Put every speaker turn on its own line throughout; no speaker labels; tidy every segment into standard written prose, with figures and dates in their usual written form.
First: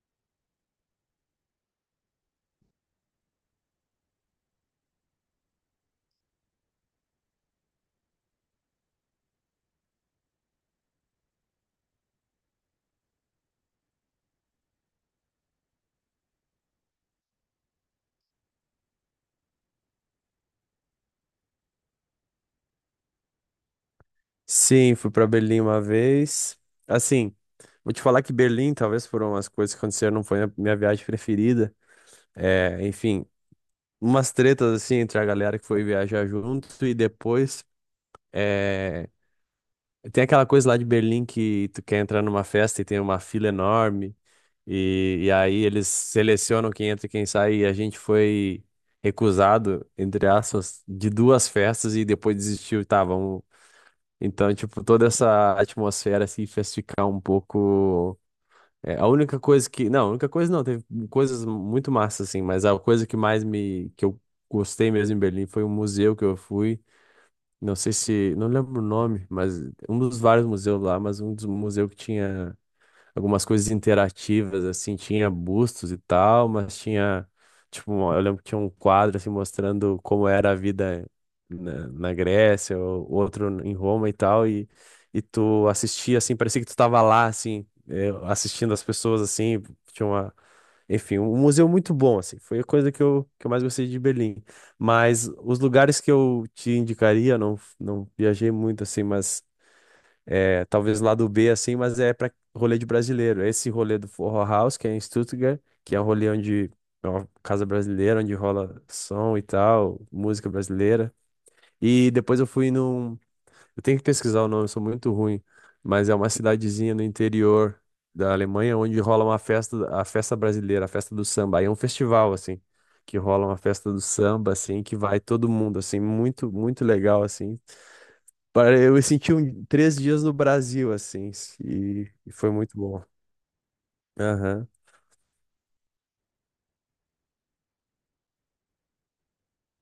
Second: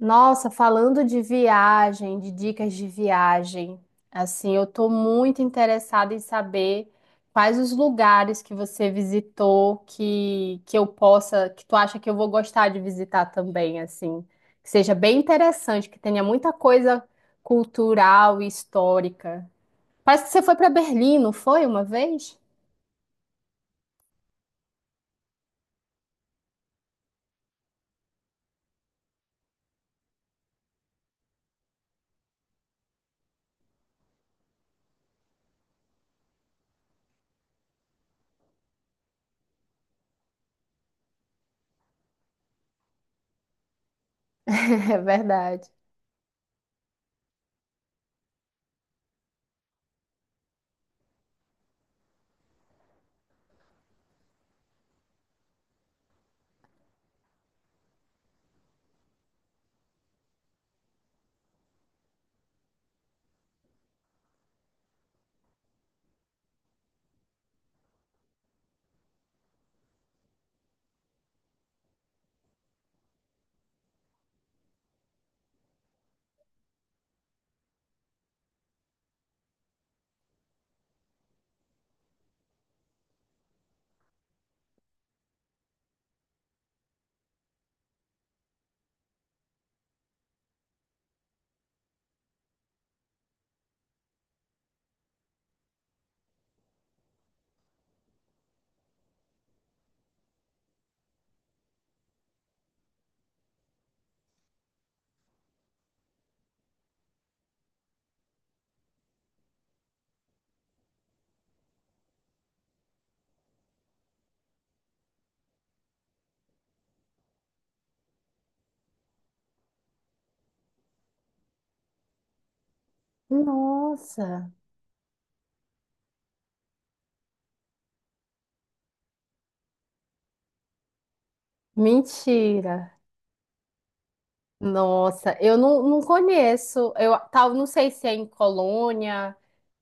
Nossa, falando de viagem, de dicas de viagem, assim, eu tô muito interessada em saber quais os lugares que você visitou que eu possa, que tu acha que eu vou gostar de visitar também, assim, que seja bem interessante, que tenha muita coisa cultural e histórica. Parece que você foi para Berlim, não foi uma vez?
Sim, fui para Berlim uma vez. Assim, vou te falar que Berlim, talvez por umas coisas que aconteceram, não foi a minha viagem preferida. É, enfim, umas tretas assim entre a galera que foi viajar junto e depois é, tem aquela coisa lá de Berlim que tu quer entrar numa festa e tem uma fila enorme
É
e aí
verdade.
eles selecionam quem entra e quem sai e a gente foi recusado, entre aspas, de duas festas e depois desistiu. Tá, vamos então, tipo, toda essa atmosfera assim fez ficar um pouco. É, a única coisa que. Não, a única coisa não, teve coisas muito massas, assim, mas a coisa que mais me. Que eu gostei mesmo em Berlim foi um museu que eu fui. Não sei se. Não lembro o nome, mas um dos vários museus lá, mas um dos museus que tinha algumas coisas interativas, assim, tinha bustos e tal, mas tinha, tipo, eu lembro que tinha um quadro, assim, mostrando como era a vida na Grécia, ou outro em Roma e tal, e tu assistia, assim, parecia que tu tava lá, assim, assistindo as pessoas, assim, tinha uma... Enfim, um museu muito bom, assim, foi a coisa que eu mais gostei de Berlim. Mas os lugares que eu te indicaria, não viajei muito, assim, mas é, talvez lá do B, assim, mas é para rolê de brasileiro. Esse rolê do Forró House, que é em Stuttgart, que é um rolê onde é uma casa brasileira, onde rola som e tal, música brasileira. E depois eu fui num. Eu tenho que pesquisar o nome, eu sou muito ruim, mas é uma cidadezinha no interior da Alemanha onde rola uma festa, a festa brasileira, a festa do samba. Aí é um festival, assim, que rola uma festa do
Nossa,
samba, assim, que vai todo mundo, assim, muito, muito legal, assim. Eu senti um, três dias no Brasil, assim, e foi
mentira.
muito bom. Aham.
Nossa, eu não conheço. Eu tal, não sei se é em Colônia,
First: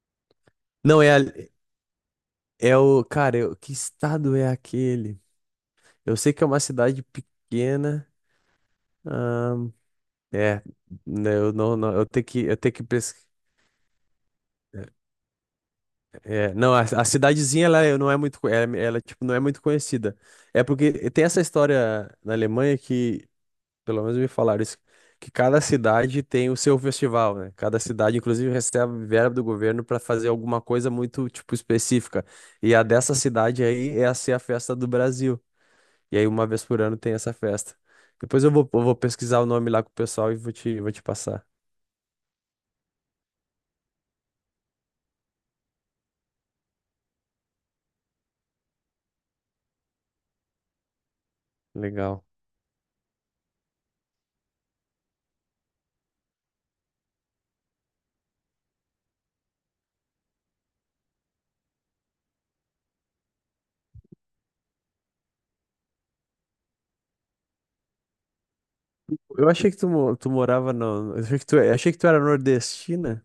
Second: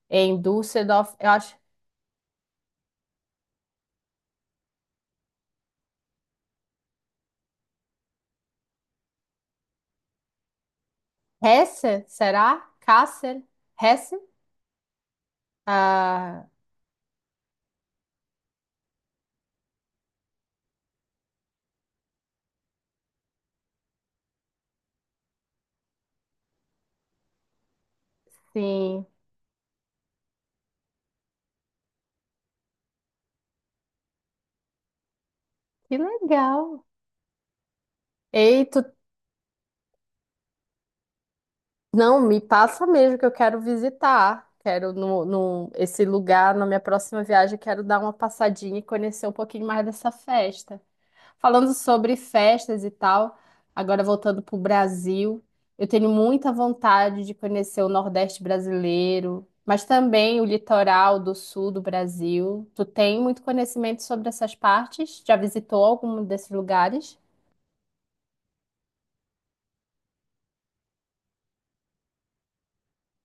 é em
Não, é,
Düsseldorf, eu
ali-
acho.
é o. Cara, que estado é aquele? Eu sei que é uma cidade pequena. ahn, é, né, eu não, não-
Hesse,
eu tenho que,
será?
eu tenho que pesquisar.
Kassel? Hesse? Ah,
Não, a cidadezinha não é muito, ela, tipo, não é muito conhecida. É porque tem essa história na Alemanha que pelo menos me falaram isso, que cada cidade tem o seu festival, né? Cada cidade, inclusive, recebe
sim.
verba do governo para fazer alguma coisa muito, tipo, específica. E a dessa cidade aí é a ser a festa do Brasil.
Que
E aí, uma
legal.
vez por ano tem essa festa. Depois eu vou,
Eita,
eu vou pesquisar o nome lá com o pessoal e vou te passar.
não, me passa mesmo que eu quero visitar. Quero no, no, esse lugar, na minha próxima viagem, quero dar uma passadinha e conhecer um pouquinho mais dessa festa. Falando sobre
Legal.
festas e tal, agora voltando para o Brasil, eu tenho muita vontade de conhecer o Nordeste brasileiro, mas também o litoral do sul do Brasil. Tu tem muito conhecimento sobre essas partes? Já visitou algum desses lugares?
Eu achei tu morava no... eu achei que tu era nordestina.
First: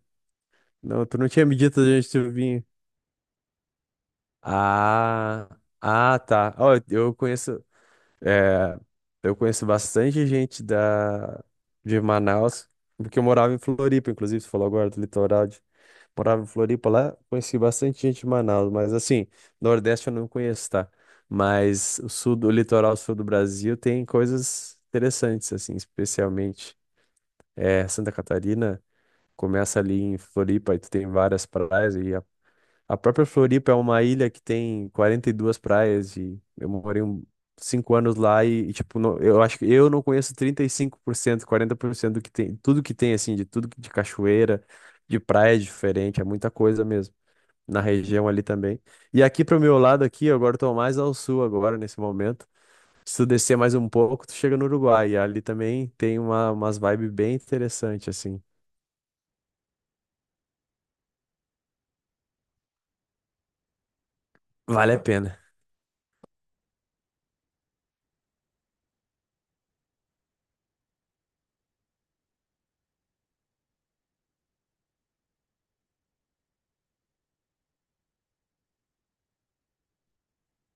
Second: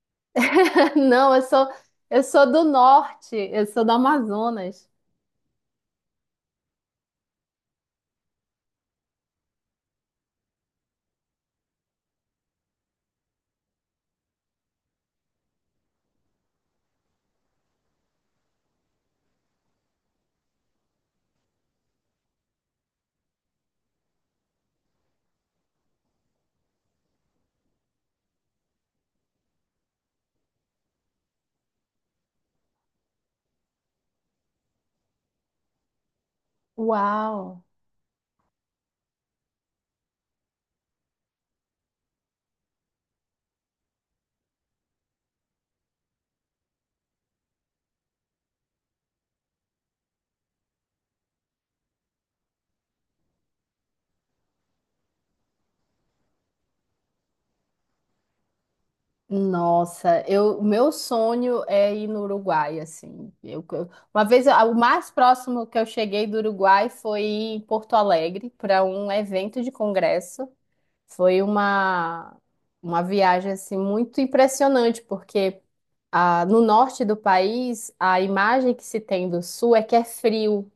Não, tu não
Não,
tinha me dito de onde
eu
tu
sou do
vinha.
norte, eu sou do Amazonas.
Ah, tá. Ó, eu conheço. É, eu conheço bastante gente de Manaus, porque eu morava em Floripa, inclusive, você falou agora do litoral. De, morava em Floripa lá, conheci bastante gente de Manaus, mas assim, Nordeste eu não conheço, tá? Mas o litoral sul do Brasil tem coisas interessantes, assim, especialmente Santa Catarina. Começa ali em Floripa e tu tem várias praias e a própria Floripa é uma ilha que tem 42 praias e eu morei
Uau!
5 anos lá e, tipo, eu acho que eu não conheço 35% 40% do que tem, tudo que tem, assim, de tudo que- de cachoeira, de praia diferente, é muita coisa mesmo, na região ali também. E aqui pro meu lado aqui, eu agora tô mais ao sul agora, nesse momento. Se tu descer mais um pouco, tu chega no Uruguai e ali também tem umas vibes bem interessantes, assim.
Nossa, eu, o meu sonho é ir no Uruguai, assim. Uma vez, a- o
Vale a
mais
pena.
próximo que eu cheguei do Uruguai foi em Porto Alegre para um evento de congresso. Foi uma, uma viagem assim muito impressionante, porque ah, no norte do país a imagem que se tem do sul é que é frio.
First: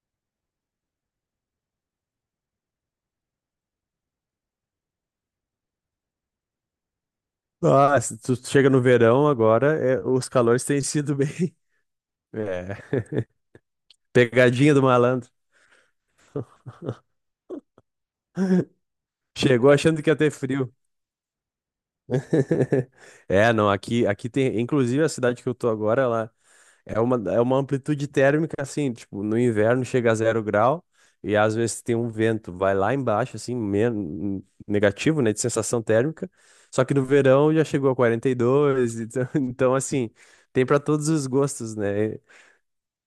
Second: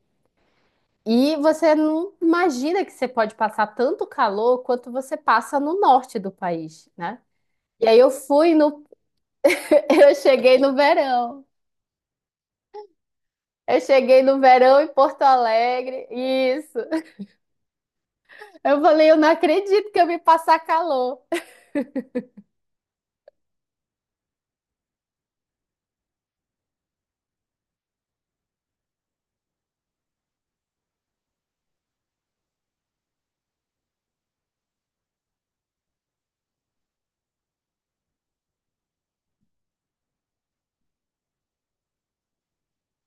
E você não imagina que você pode passar tanto calor quanto você passa no norte do país, né? E aí eu
Nossa, tu
fui
chega no
no
verão agora, é,
Eu
os
cheguei
calores
no
têm sido
verão.
bem. É.
Eu cheguei no
Pegadinha
verão
do
em Porto
malandro.
Alegre, isso. Eu falei, eu não
Chegou
acredito que
achando
eu
que ia
vim
ter
passar
frio.
calor
É, não, aqui tem. Inclusive a cidade que eu tô agora, é uma amplitude térmica, assim, tipo, no inverno chega a zero grau e às vezes tem um vento, vai lá embaixo, assim, negativo, né, de sensação térmica. Só que no verão já chegou a 42, então, então assim, tem para todos os gostos, né?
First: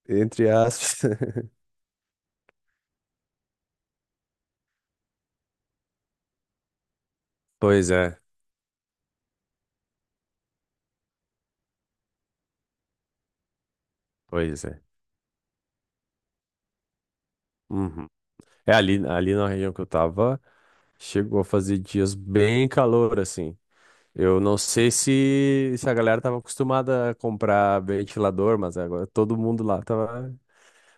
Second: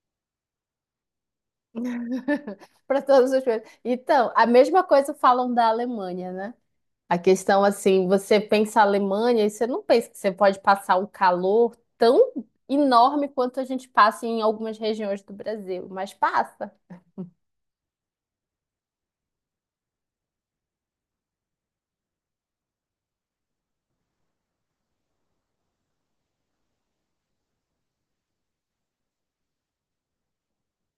Entre aspas.
para todas as coisas. Então, a mesma coisa falam da Alemanha, né? A questão
Pois
assim,
é,
você pensa a Alemanha e você não pensa que você pode passar um calor tão enorme quanto a gente passa em
pois
algumas
é.
regiões do Brasil, mas passa.
Uhum. É ali na região que eu tava, chegou a fazer dias bem calor, assim. Eu não sei se a galera tava acostumada a comprar ventilador, mas agora todo mundo lá tava.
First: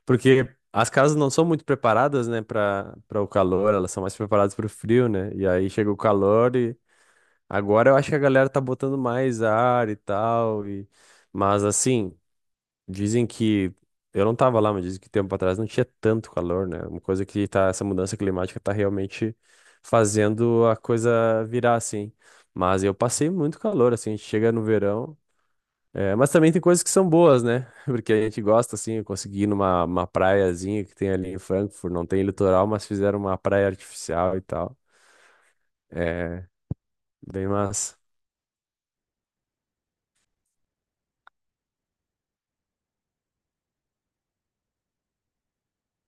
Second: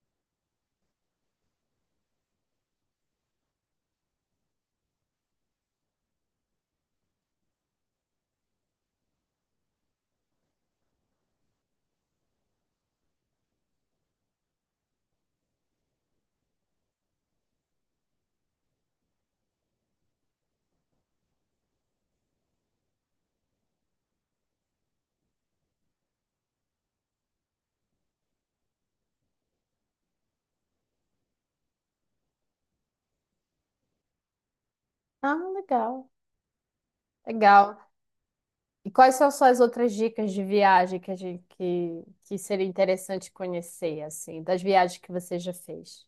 Porque as casas não são muito preparadas, né, para o calor, elas são mais preparadas para o frio, né? E aí chega o calor e agora eu acho que a galera tá botando mais ar e tal. E... Mas assim. Dizem que. Eu não tava lá, mas dizem que tempo atrás não tinha tanto calor, né? Uma coisa que tá. Essa mudança climática tá realmente fazendo a coisa virar assim. Mas eu passei muito calor, assim. A gente chega no verão. É, mas também tem coisas que são boas, né? Porque a gente gosta, assim, eu consegui ir numa uma praiazinha que tem ali em Frankfurt, não tem litoral, mas fizeram uma praia artificial e tal.
Ah, legal,
É, bem
legal.
massa.
E quais são suas outras dicas de viagem que a gente que seria interessante conhecer, assim, das viagens que você já fez?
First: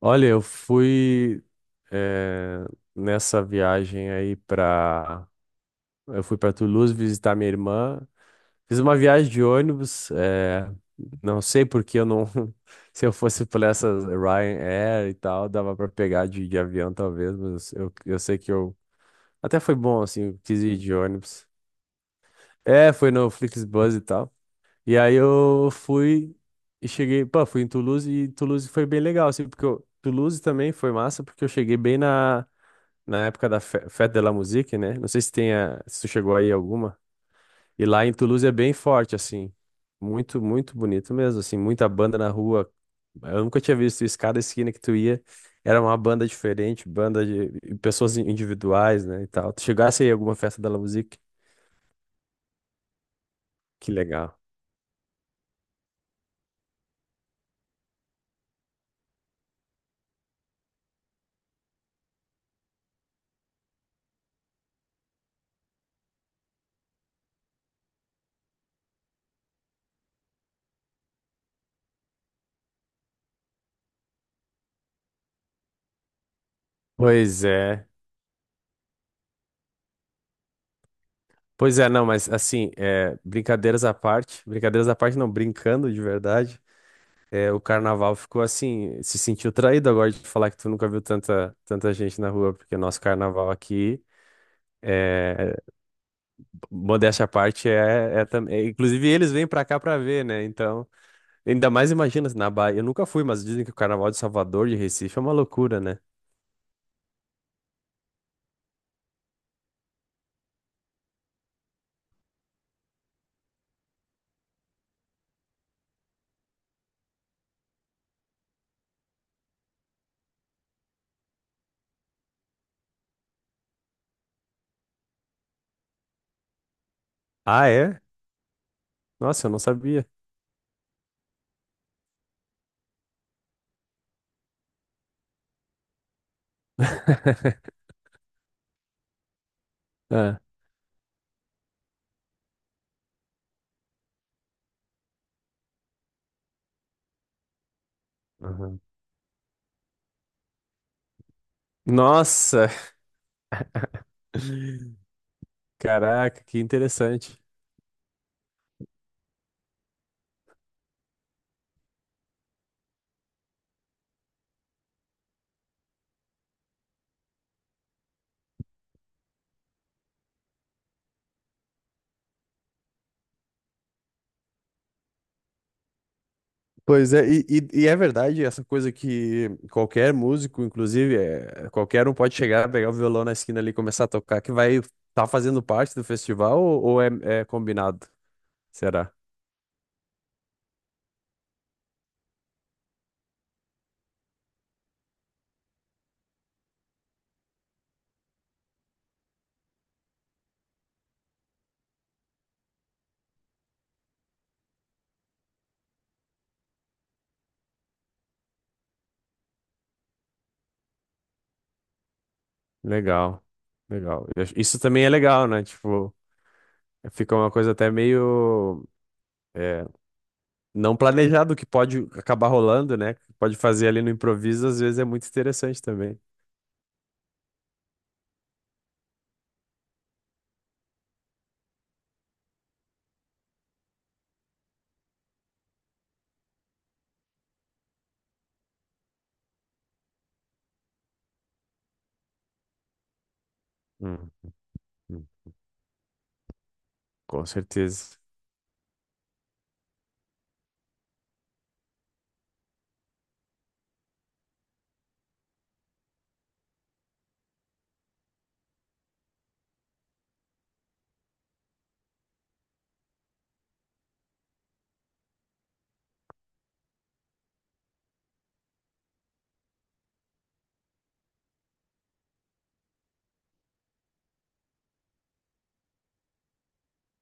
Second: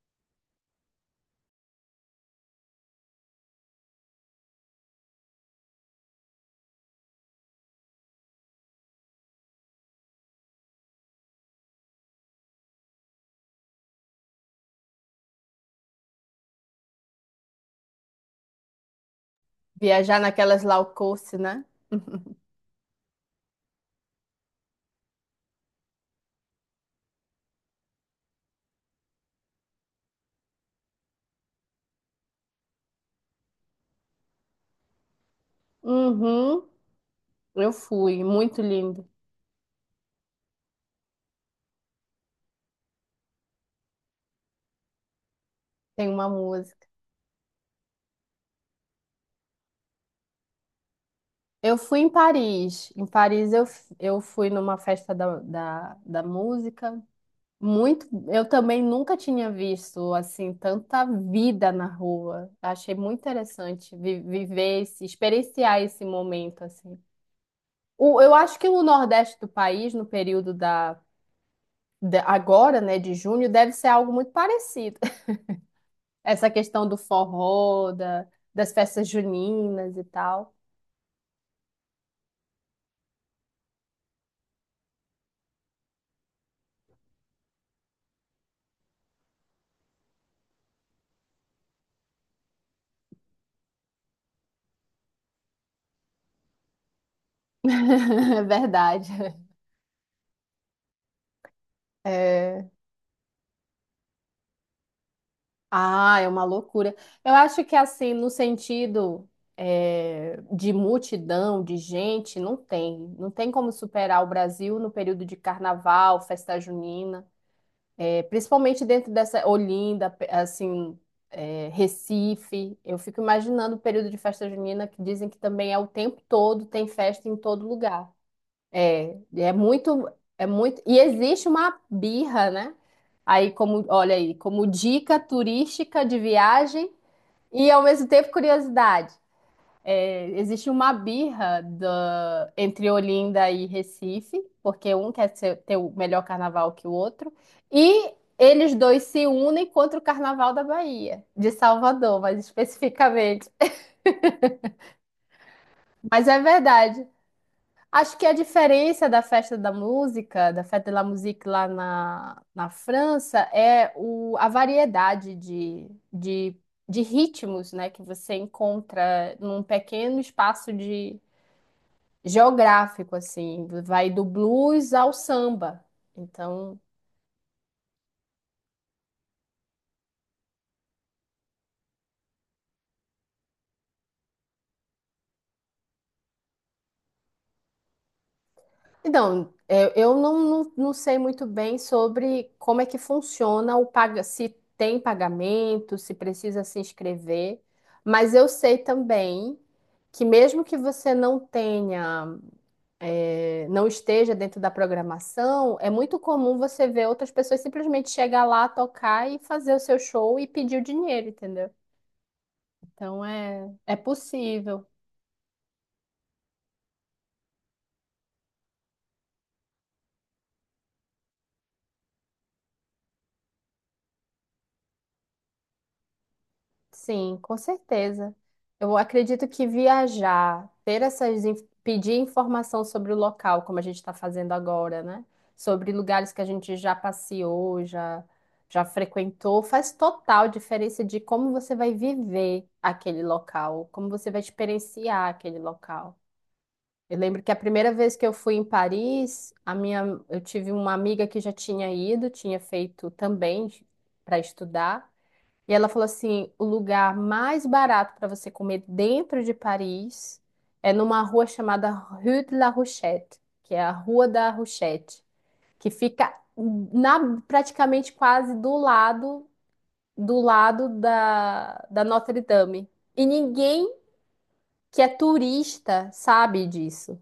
Olha, eu fui, eh, nessa viagem aí pra. Eu fui para Toulouse visitar minha irmã. Fiz uma viagem de ônibus. É não sei porque eu não. Se eu fosse por essas Ryanair e tal, dava para pegar de avião talvez, eu sei que eu. Até foi bom,
Viajar
assim, eu quis
naquelas
ir
low
de
cost,
ônibus.
né?
É, foi no Flixbus e tal. E aí eu fui e cheguei. Pô, fui em Toulouse e Toulouse foi bem legal, assim, Toulouse também foi massa, porque eu cheguei bem na época da Fête de la Musique, né? Não sei se tem a, se tu chegou aí
Uhum,
alguma.
eu
E lá em
fui,
Toulouse é
muito
bem
lindo.
forte, assim. Muito bonito mesmo, assim. Muita banda na rua. Eu nunca tinha visto isso. Cada esquina que tu ia era uma
Tem
banda
uma música.
diferente, banda de e pessoas individuais, né, e tal. Tu chegasse aí em alguma festa da La Musique?
Eu fui em Paris. Em Paris eu,
Que
f- eu
legal.
fui numa festa da música. Muito, eu também nunca tinha visto assim tanta vida na rua. Achei muito interessante vi- viver esse, experienciar esse momento assim. O- eu acho que o Nordeste do país, no período da, da- agora, né, de junho, deve ser algo muito parecido. Essa questão do
Pois é.
forró, da- das festas juninas e tal.
Não, mas assim, é, brincadeiras à parte, não, brincando de verdade, é, o carnaval ficou assim, se sentiu traído agora de falar que tu nunca viu tanta gente na rua, porque nosso carnaval aqui. é, Modéstia à parte
É
inclusive
verdade.
eles vêm pra cá pra ver, né? Então, ainda mais imagina se na
É.
Bahia. Eu nunca fui, mas dizem que o Carnaval de Salvador de Recife é uma loucura, né?
Ah, é uma loucura. Eu acho que assim, no sentido é, de multidão, de gente, não tem. Não tem como superar o Brasil no período de carnaval, festa junina. É, principalmente dentro dessa Olinda, pe- assim, é, Recife. Eu fico imaginando o período de festa junina que dizem que também é o tempo todo, tem festa em todo
Ah, é?
lugar. É,
Nossa, eu
é
não sabia.
muito, é muito. E existe uma birra, né? Aí, como, olha aí, como dica turística de viagem e ao mesmo tempo curiosidade. É,
Ah,
existe uma birra da- entre Olinda e Recife, porque um quer ser- ter o melhor carnaval que o outro, e eles
uhum.
dois se unem contra o carnaval da Bahia, de Salvador, mais
Nossa,
especificamente. Mas é
caraca, que
verdade.
interessante.
Acho que a diferença da festa da música, da Fête de la Musique lá na França, é o, a variedade de ritmos, né, que você encontra num pequeno espaço geográfico, assim, vai do blues ao samba. Então,
Pois é, e é verdade essa coisa que qualquer músico, inclusive, é, qualquer um pode chegar, pegar o violão na esquina ali e começar a tocar, que vai estar tá fazendo parte do festival é combinado? Será?
então, é, eu não sei muito bem sobre como é que funciona o paga, se tem pagamento, se precisa se inscrever, mas eu sei também que mesmo que você não tenha, não esteja dentro da programação, é muito comum você ver outras pessoas simplesmente chegar lá, tocar e fazer o seu show e pedir o dinheiro, entendeu? Então
Legal,
é, é
legal. Isso
possível.
também é legal, né? Tipo, fica uma coisa até meio é, não planejado que pode acabar rolando, né? Pode fazer ali no improviso, às vezes é muito interessante também.
Sim, com certeza. Eu acredito que viajar, ter essas, in- pedir informação sobre o local, como a gente está fazendo agora, né? Sobre lugares que a gente já passeou, já, já frequentou, faz total diferença de como você vai viver aquele local, como você
Hum,
vai experienciar
hum,
aquele local. Eu lembro
com
que a primeira vez
certeza.
que eu fui em Paris, a minha, eu tive uma amiga que já tinha ido, tinha feito também para estudar. E ela falou assim: o lugar mais barato para você comer dentro de Paris é numa rua chamada Rue de la Rochette, que é a Rua da Rochette, que fica na, praticamente quase do lado da Notre Dame. E ninguém que é turista sabe disso.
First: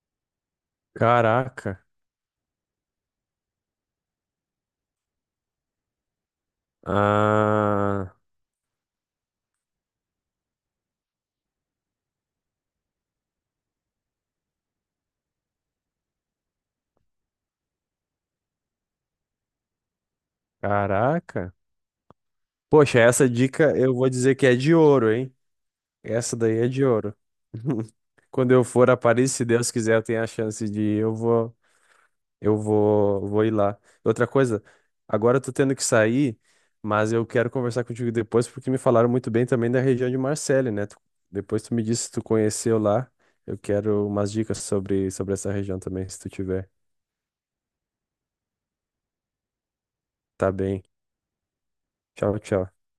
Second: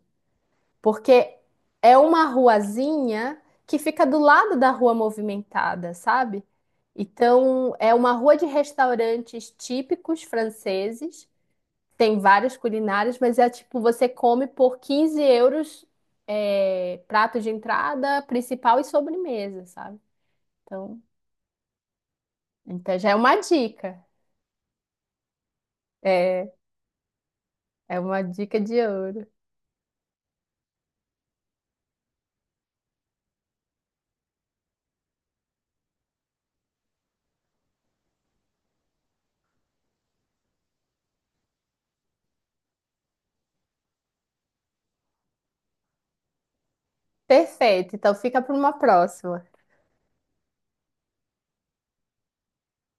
Porque
Caraca.
é uma ruazinha que fica do lado da rua movimentada, sabe? Então, é uma
Ah,
rua de restaurantes típicos franceses, tem várias culinárias, mas é tipo, você come por 15 euros, é, prato de entrada, principal e sobremesa, sabe? Então,
caraca.
então
Poxa,
já é
essa
uma
dica eu
dica.
vou dizer que é de ouro, hein? Essa
É,
daí é de ouro.
é uma
Quando
dica
eu
de
for a
ouro.
Paris, se Deus quiser, eu tenho a chance de ir, vou ir lá. Outra coisa, agora eu tô tendo que sair, mas eu quero conversar contigo depois porque me falaram muito bem também da região de Marselha, né? Depois tu me disse se tu conheceu lá. Eu quero umas dicas sobre essa região também, se tu tiver.
Perfeito, então fica para uma próxima.
Tá bem. Tchau, tchau.